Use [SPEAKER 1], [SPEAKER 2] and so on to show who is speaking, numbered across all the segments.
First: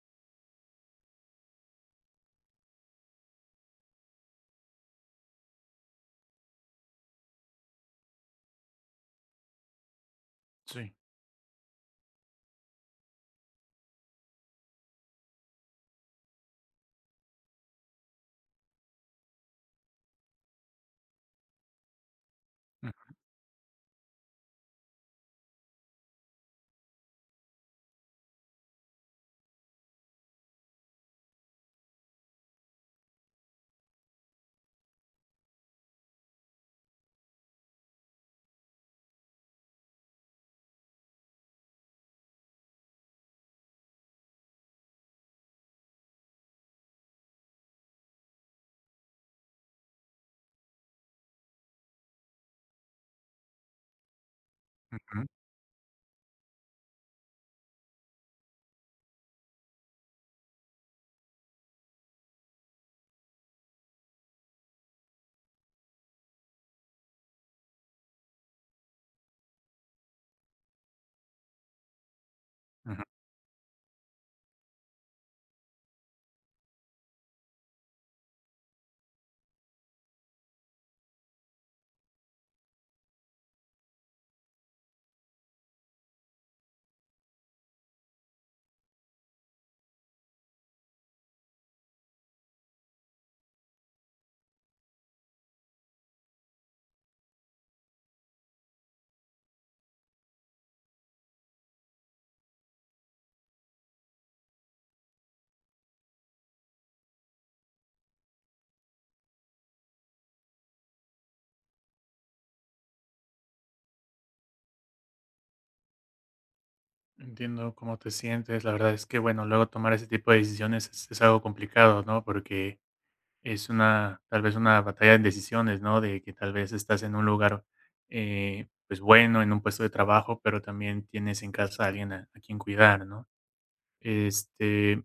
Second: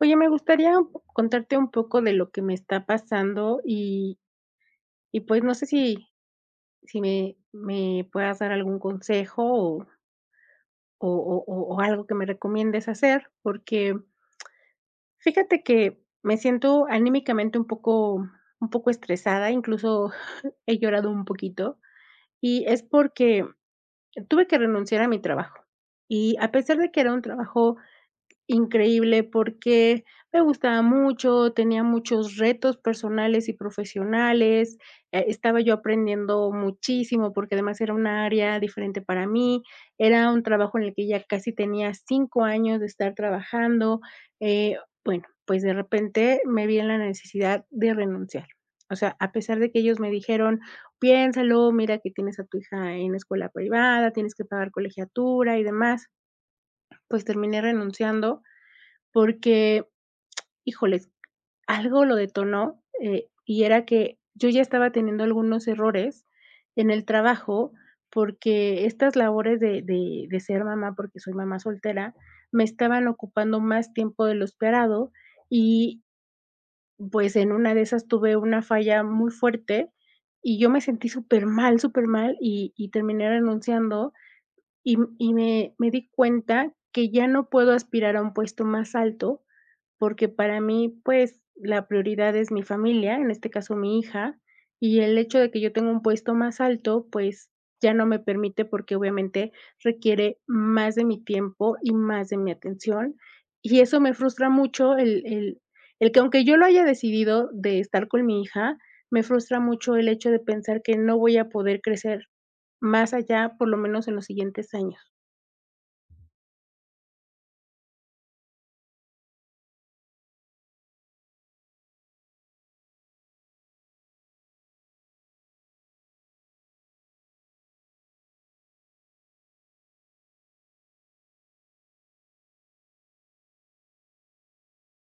[SPEAKER 1] Oye, me gustaría un po contarte un poco de lo que me está pasando y y, no sé si si me puedas dar algún consejo o
[SPEAKER 2] Sí.
[SPEAKER 1] o o o o algo que me recomiendes hacer, porque fíjate que me siento anímicamente un poco estresada, incluso he llorado un poquito, y es
[SPEAKER 2] Ujú,
[SPEAKER 1] porque tuve que renunciar a mi trabajo. Y a pesar de que era un trabajo increíble, porque me gustaba mucho, tenía muchos retos personales y profesionales, estaba yo aprendiendo muchísimo, porque además era una área diferente para mí, era un trabajo en el que ya casi tenía 5 años de estar trabajando. Eh, bueno, pues de repente me vi en la necesidad de renunciar. O sea, a pesar de que ellos me dijeron: "Piénsalo, mira que tienes a tu hija en escuela privada, tienes que pagar
[SPEAKER 2] ujú,
[SPEAKER 1] colegiatura y demás", pues terminé renunciando porque, híjoles, algo lo detonó, y era que yo ya estaba teniendo algunos errores en el trabajo, porque estas labores de ser mamá, porque soy mamá soltera, me
[SPEAKER 2] ujú.
[SPEAKER 1] estaban ocupando más tiempo de lo esperado y, pues, en una de esas tuve una falla muy fuerte y yo me sentí supermal, supermal y terminé renunciando y me di cuenta que ya no puedo aspirar a un puesto más alto porque para mí, pues, la prioridad es mi familia, en este caso mi hija, y el hecho de que yo tenga un puesto más alto, pues, ya no me permite porque obviamente requiere más de mi tiempo y más de mi atención. Y eso me frustra mucho el que aunque yo lo haya decidido de estar con mi hija, me frustra mucho el hecho de pensar que no voy a poder crecer más allá, por lo menos en los siguientes años.
[SPEAKER 2] Entiendo cómo te sientes. La verdad es que, bueno, luego tomar ese tipo de decisiones es algo complicado, ¿no? Porque es una, tal vez una batalla de decisiones, ¿no? De que tal vez estás en un lugar, pues bueno, en un puesto de trabajo, pero también tienes en casa a alguien a quien cuidar, ¿no? Este,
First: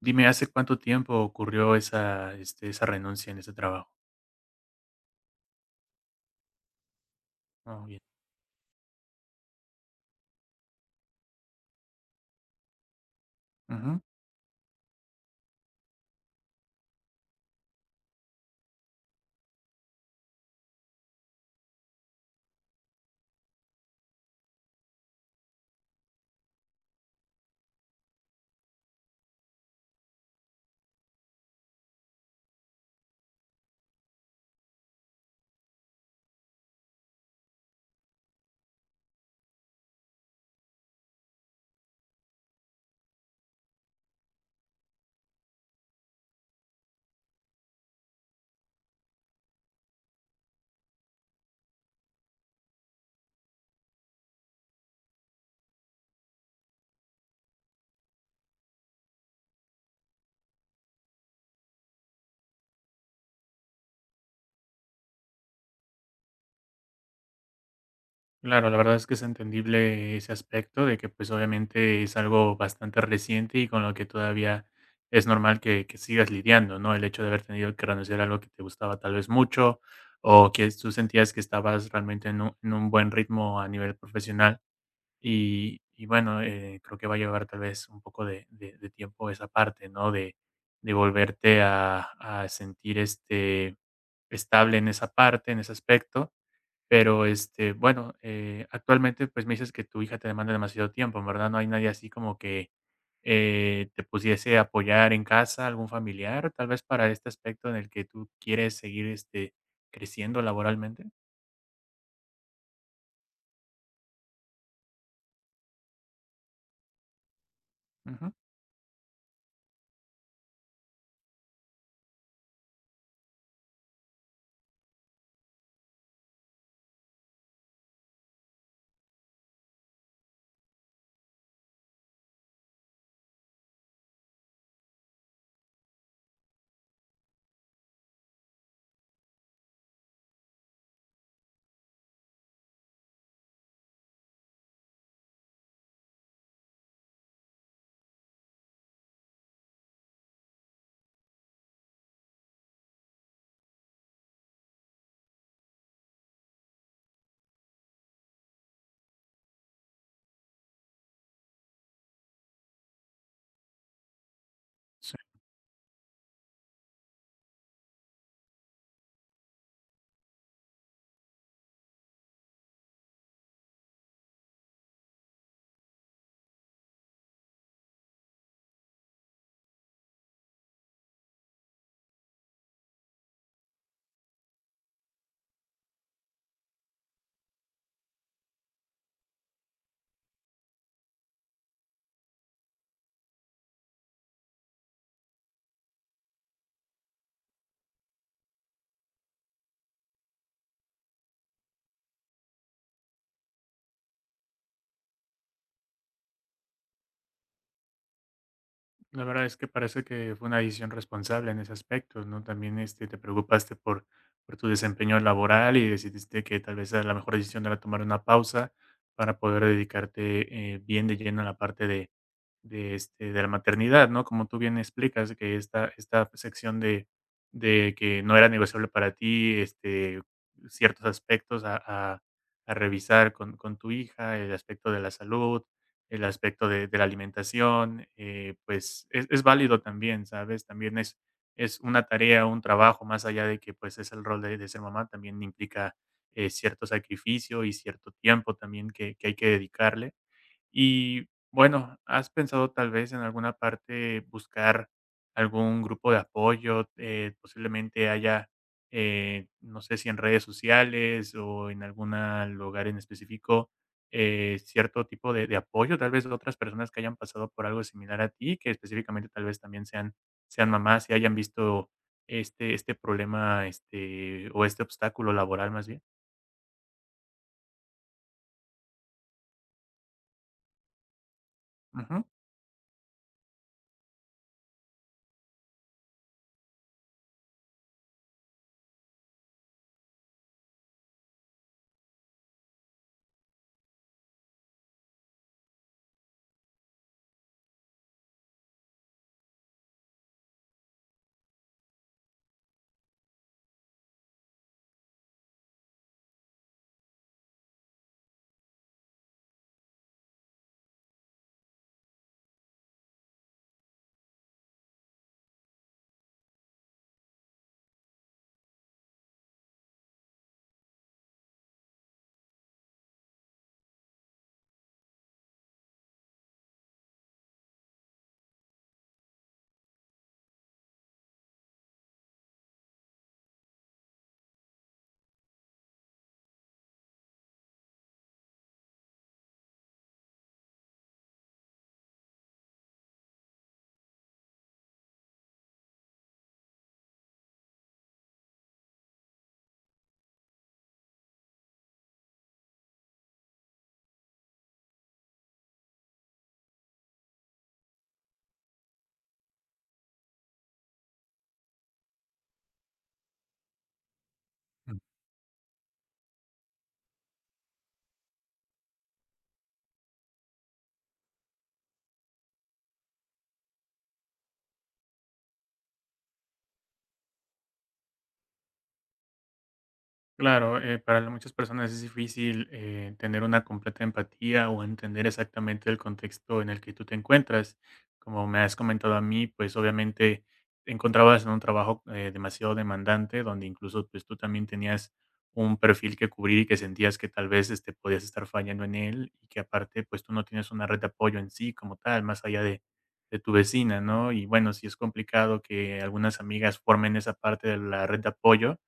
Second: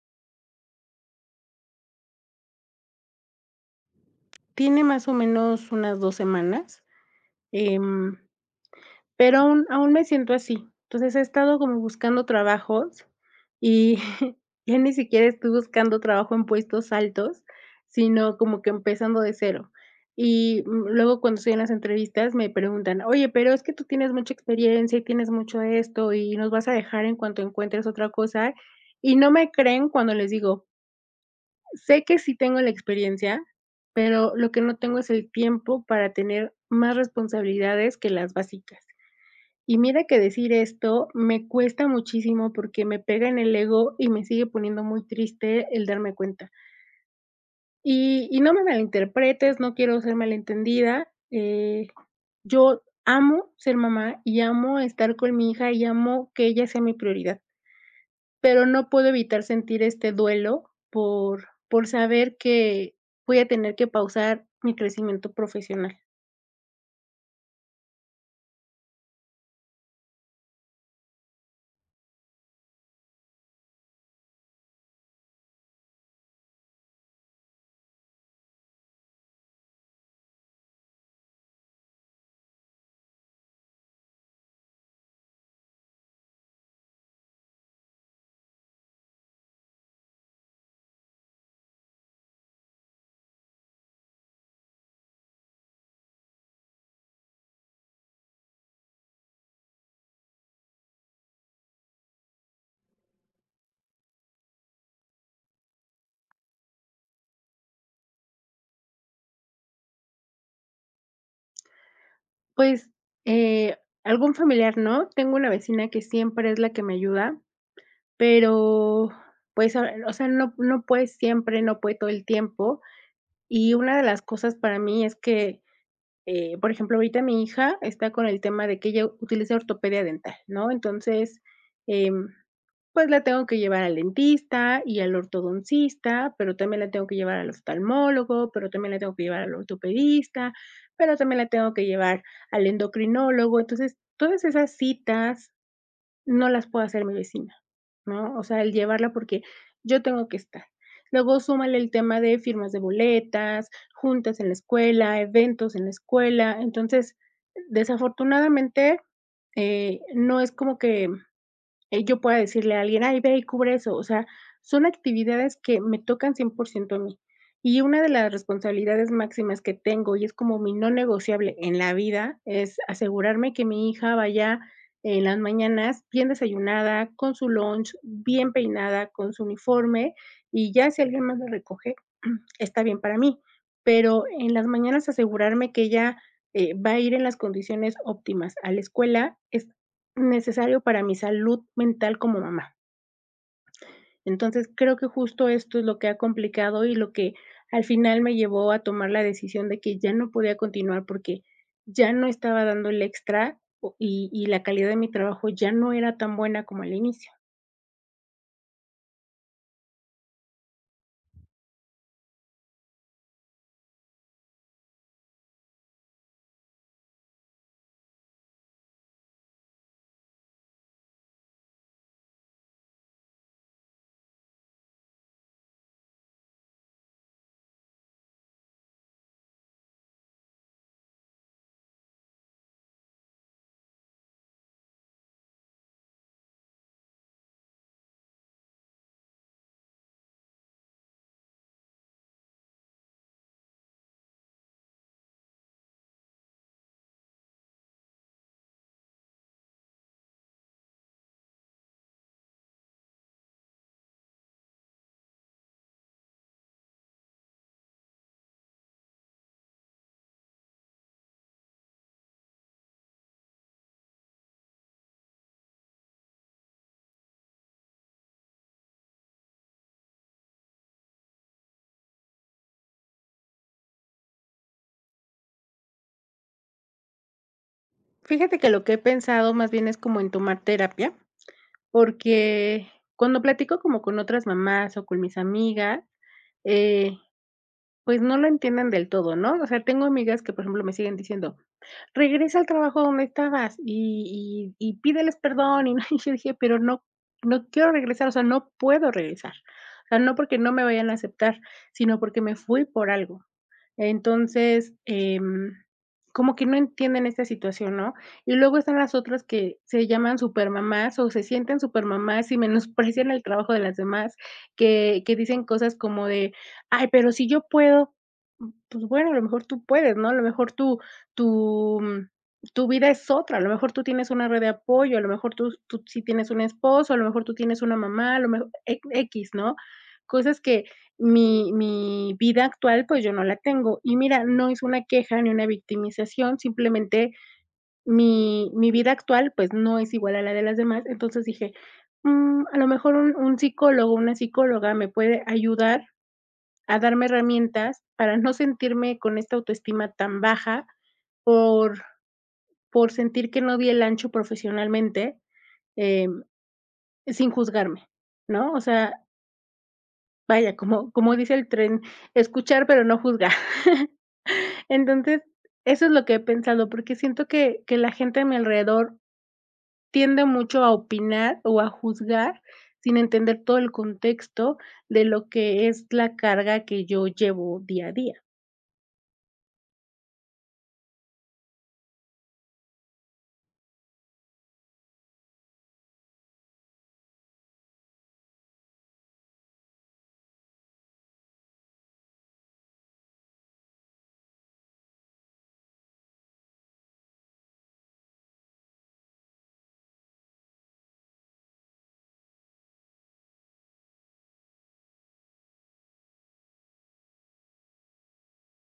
[SPEAKER 2] dime, ¿hace cuánto tiempo ocurrió esa, este, esa renuncia en ese trabajo?
[SPEAKER 1] Tiene más o menos unas 2 semanas,
[SPEAKER 2] Ah, bien.
[SPEAKER 1] em pero aún me siento así. Entonces, he estado como buscando trabajos y
[SPEAKER 2] Ujú.
[SPEAKER 1] ya ni siquiera estoy buscando trabajo en puestos altos, sino como que empezando de cero. Y, luego cuando estoy en las entrevistas me preguntan: "Oye, pero es que tú tienes mucha experiencia y tienes mucho esto, y nos vas a dejar en cuanto encuentres otra cosa", y no me creen cuando les digo: "Sé que sí tengo la experiencia, pero lo que no tengo es el tiempo para tener más responsabilidades que las básicas". Y mira que decir esto me cuesta muchísimo porque me pega en el ego y me sigue poniendo muy triste el darme cuenta. Y no me malinterpretes, no quiero ser malentendida. Yo amo ser mamá y amo estar con mi hija y amo que ella sea mi prioridad, pero no puedo evitar sentir este duelo por saber que voy a tener que pausar mi crecimiento profesional.
[SPEAKER 2] Claro, la verdad es que es entendible ese aspecto de que pues obviamente es algo bastante reciente y con lo que todavía es normal que sigas lidiando, ¿no? El hecho de haber tenido que renunciar a algo que te gustaba tal vez mucho o que tú sentías que estabas realmente en un buen ritmo a nivel profesional y bueno, creo que va a llevar tal vez un poco de, de tiempo esa parte, ¿no? De volverte a sentir este estable en esa parte, en ese aspecto pero, este, bueno, actualmente, pues, me dices que tu hija te demanda demasiado tiempo, en ¿verdad? No hay nadie así como que, te pudiese apoyar en casa, algún familiar, tal vez para este aspecto en el que tú quieres seguir, este, creciendo laboralmente.
[SPEAKER 1] Pues, eh, algún familiar, ¿no? Tengo una vecina que siempre es la que me ayuda.
[SPEAKER 2] Ujú.
[SPEAKER 1] Pero, pues, a o sea, no puedes siempre, no puede todo el tiempo. Y una de las cosas para mí es que, por ejemplo, ahorita mi hija está con el tema de que ella utiliza ortopedia dental, ¿no? Entonces, em, pues, la tengo que llevar al dentista y al ortodoncista, pero también la tengo que llevar al oftalmólogo, pero también la tengo que llevar al ortopedista, pero también la tengo que llevar al endocrinólogo. Entonces, todas esas citas no las puedo hacer mi vecina, ¿no? O sea, el llevarla porque yo tengo que estar. Luego súmale el tema de firmas de boletas, juntas en la escuela, eventos en la escuela. Entonces, desafortunadamente, no es como que yo pueda decirle a alguien: "Ay, ve y cubre eso". O sea, son actividades que me tocan 100% a mí. Y una de las responsabilidades máximas que tengo, y es como mi no negociable en la vida, es asegurarme que mi hija vaya en las mañanas bien desayunada, con su lunch, bien peinada, con su uniforme, y ya si alguien más la recoge, está bien para mí. Pero en las mañanas asegurarme que ella, va a ir en las condiciones óptimas a la escuela es necesario para mi salud mental como mamá. Entonces, creo que justo esto es lo que ha complicado y lo que al final me llevó a tomar la decisión de que ya no podía continuar porque ya no estaba dando el extra o y la calidad de mi trabajo ya no era tan buena como al inicio.
[SPEAKER 2] La verdad es que parece que fue una decisión responsable en ese aspecto, ¿no? También este, te preocupaste por tu desempeño laboral y decidiste que tal vez la mejor decisión era tomar una pausa para poder dedicarte bien de lleno a la parte de, este, de la maternidad, ¿no? Como tú bien explicas, que esta sección de que no era negociable para ti, este, ciertos aspectos a, a revisar con tu hija, el aspecto de la salud, el aspecto de la alimentación, pues, es válido también, ¿sabes? También es una tarea, un trabajo, más allá de que, pues, es el rol de ser mamá, también implica, cierto sacrificio y cierto tiempo también que hay que dedicarle. Y bueno, ¿has pensado tal vez en alguna parte buscar algún grupo de apoyo? Posiblemente haya, no sé si en redes sociales o en algún lugar en específico, cierto tipo de apoyo, tal vez de otras personas que hayan pasado por algo similar a ti, que específicamente tal vez también sean, sean mamás y hayan visto este, este problema este, o este obstáculo laboral más bien.
[SPEAKER 1] Fíjate que lo que he pensado más bien es como en tomar terapia,
[SPEAKER 2] Ujú.
[SPEAKER 1] porque cuando platico como con otras mamás o con mis amigas, eh, pues no lo entienden del todo, ¿no? O sea, tengo amigas que, por ejemplo, me siguen diciendo: "Regresa al trabajo donde estabas y pídeles perdón", y no, y yo dije: "Pero no no quiero regresar, o sea, no puedo regresar". O sea, no porque no me vayan a aceptar, sino porque me fui por algo. Entonces, como que no entienden esta situación, ¿no? Y luego están las otras que se llaman supermamás o se sienten supermamás y menosprecian el trabajo de las demás, que dicen cosas como de: "Ay, pero si yo puedo". Mm, pues bueno, a lo mejor tú puedes, ¿no? A lo mejor tú mm, tu vida es otra, a lo mejor tú tienes una red de apoyo, a lo mejor tú sí tienes un esposo, a lo mejor tú tienes una mamá, a lo mejor x, ¿no? Cosas que mi vida actual, pues, yo no la tengo. Y mira, no es una queja ni una victimización, simplemente mi vida actual, pues, no es igual a la de las demás. Entonces dije: "Mm, a lo mejor un psicólogo, una psicóloga me puede ayudar a darme herramientas para no sentirme con esta autoestima tan baja por por sentir que no di el ancho profesionalmente, em, sin juzgarme", ¿no? O sea, vaya, como dice el tren, escuchar, pero no juzgar. Entonces, eso es lo que he pensado, porque siento que la gente a mi alrededor tiende mucho a opinar o a juzgar sin entender todo el contexto de lo que es la carga que yo llevo día a día.
[SPEAKER 2] Claro, para muchas personas es difícil tener una completa empatía o entender exactamente el contexto en el que tú te encuentras. Como me has comentado a mí, pues obviamente te encontrabas en un trabajo demasiado demandante, donde incluso pues tú también tenías un perfil que cubrir y que sentías que tal vez este, podías estar fallando en él y que aparte pues tú no tienes una red de apoyo en sí como tal, más allá de tu vecina, ¿no? Y bueno, sí es complicado que algunas amigas formen esa parte de la red de apoyo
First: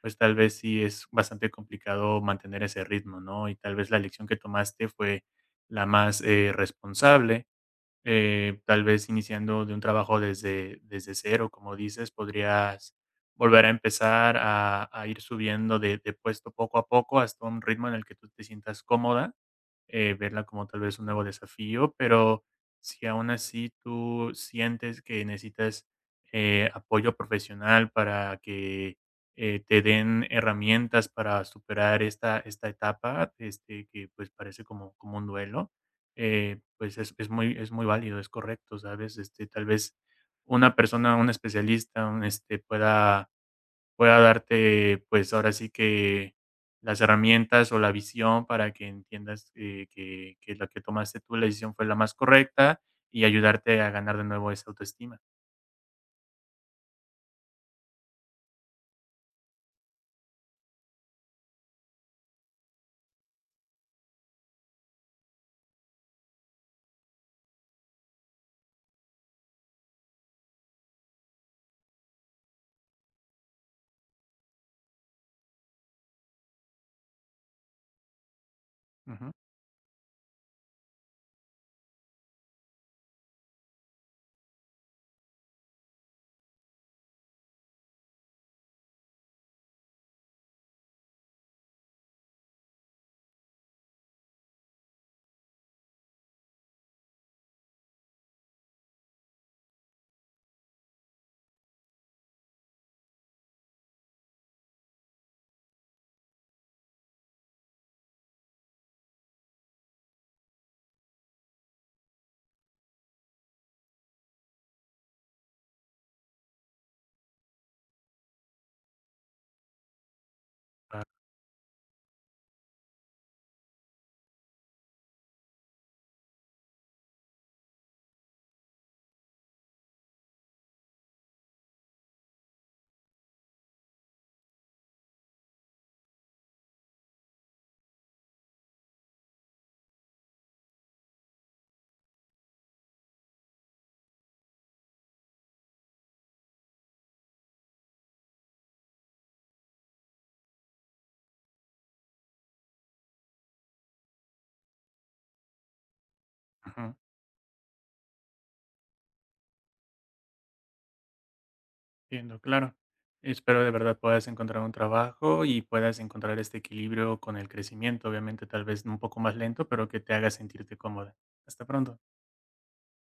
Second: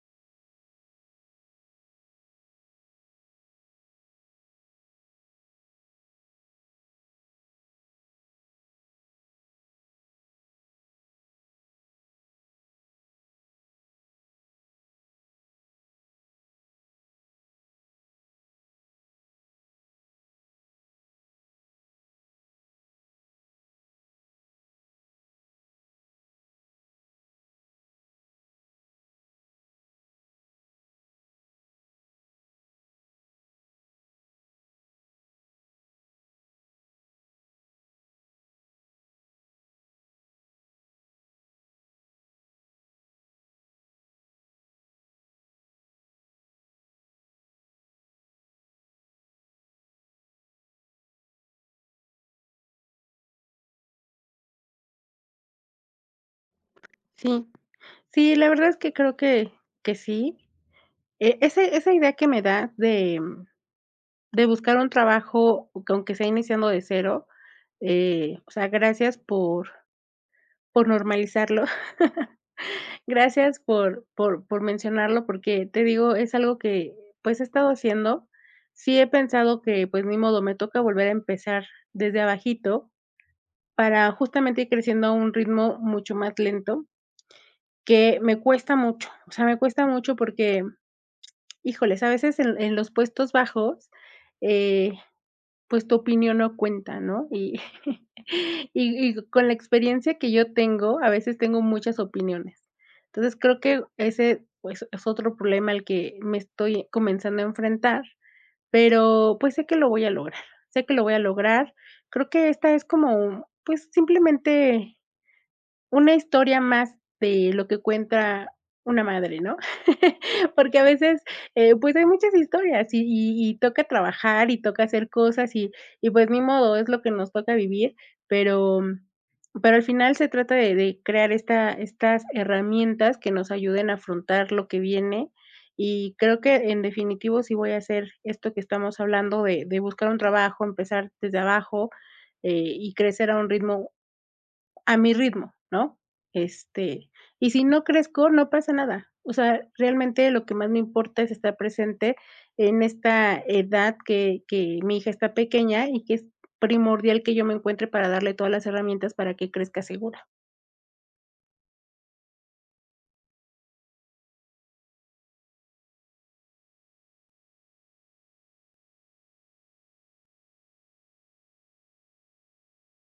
[SPEAKER 2] pues tal vez sí es bastante complicado mantener ese ritmo, ¿no? Y tal vez la elección que tomaste fue la más responsable. Tal vez iniciando de un trabajo desde, desde cero, como dices, podrías volver a empezar a ir subiendo de puesto poco a poco hasta un ritmo en el que tú te sientas cómoda verla como tal vez un nuevo desafío, pero si aún así tú sientes que necesitas apoyo profesional para que te den herramientas para superar esta, esta etapa, este, que pues parece como, como un duelo, pues es muy válido, es correcto, ¿sabes? Este, tal vez una persona, un especialista, un, este, pueda pueda darte, pues, ahora sí que las herramientas o la visión para que entiendas, que la que tomaste tú, la decisión fue la más correcta y ayudarte a ganar de nuevo esa autoestima.
[SPEAKER 1] Sí. Sí, la verdad es que creo que sí. Ese esa idea que me da de buscar un trabajo, aunque sea iniciando de cero, o sea, gracias por normalizarlo. Gracias por mencionarlo, porque te digo, es algo que, pues, he estado haciendo. Sí he
[SPEAKER 2] Ujú,
[SPEAKER 1] pensado que, pues, ni modo, me toca volver a empezar desde abajito para justamente ir creciendo a un ritmo mucho más lento, que me cuesta mucho. O sea, me cuesta mucho porque, híjoles, a veces en los puestos bajos, eh, pues, tu opinión no cuenta, ¿no? Y y con la experiencia que yo tengo, a veces tengo muchas opiniones. Entonces, creo que ese, pues, es otro problema al que me estoy comenzando a enfrentar, pero, pues, sé que lo voy a lograr, sé que lo voy a lograr. Creo que esta es como, pues, simplemente una historia más de lo que cuenta una madre, ¿no? Porque a veces, pues, hay muchas historias y toca trabajar y toca hacer cosas y, pues, ni modo, es lo que nos toca vivir, pero pero al final se trata de crear estas herramientas que nos ayuden a afrontar lo que viene, y creo que, en definitivo, sí voy a hacer esto que estamos hablando de buscar un trabajo, empezar desde abajo, eh, y crecer a un ritmo, a mi ritmo, ¿no? Este, y si no crezco, no pasa nada. O sea, realmente lo que más me importa es estar presente en esta edad que mi hija está pequeña y que es
[SPEAKER 2] ujú,
[SPEAKER 1] primordial que yo me encuentre para darle todas las herramientas para que crezca segura.
[SPEAKER 2] entiendo, claro. Espero de verdad puedas encontrar un trabajo y puedas encontrar este equilibrio con el crecimiento, obviamente, tal vez un poco más lento, pero que te haga sentirte cómoda. Hasta pronto.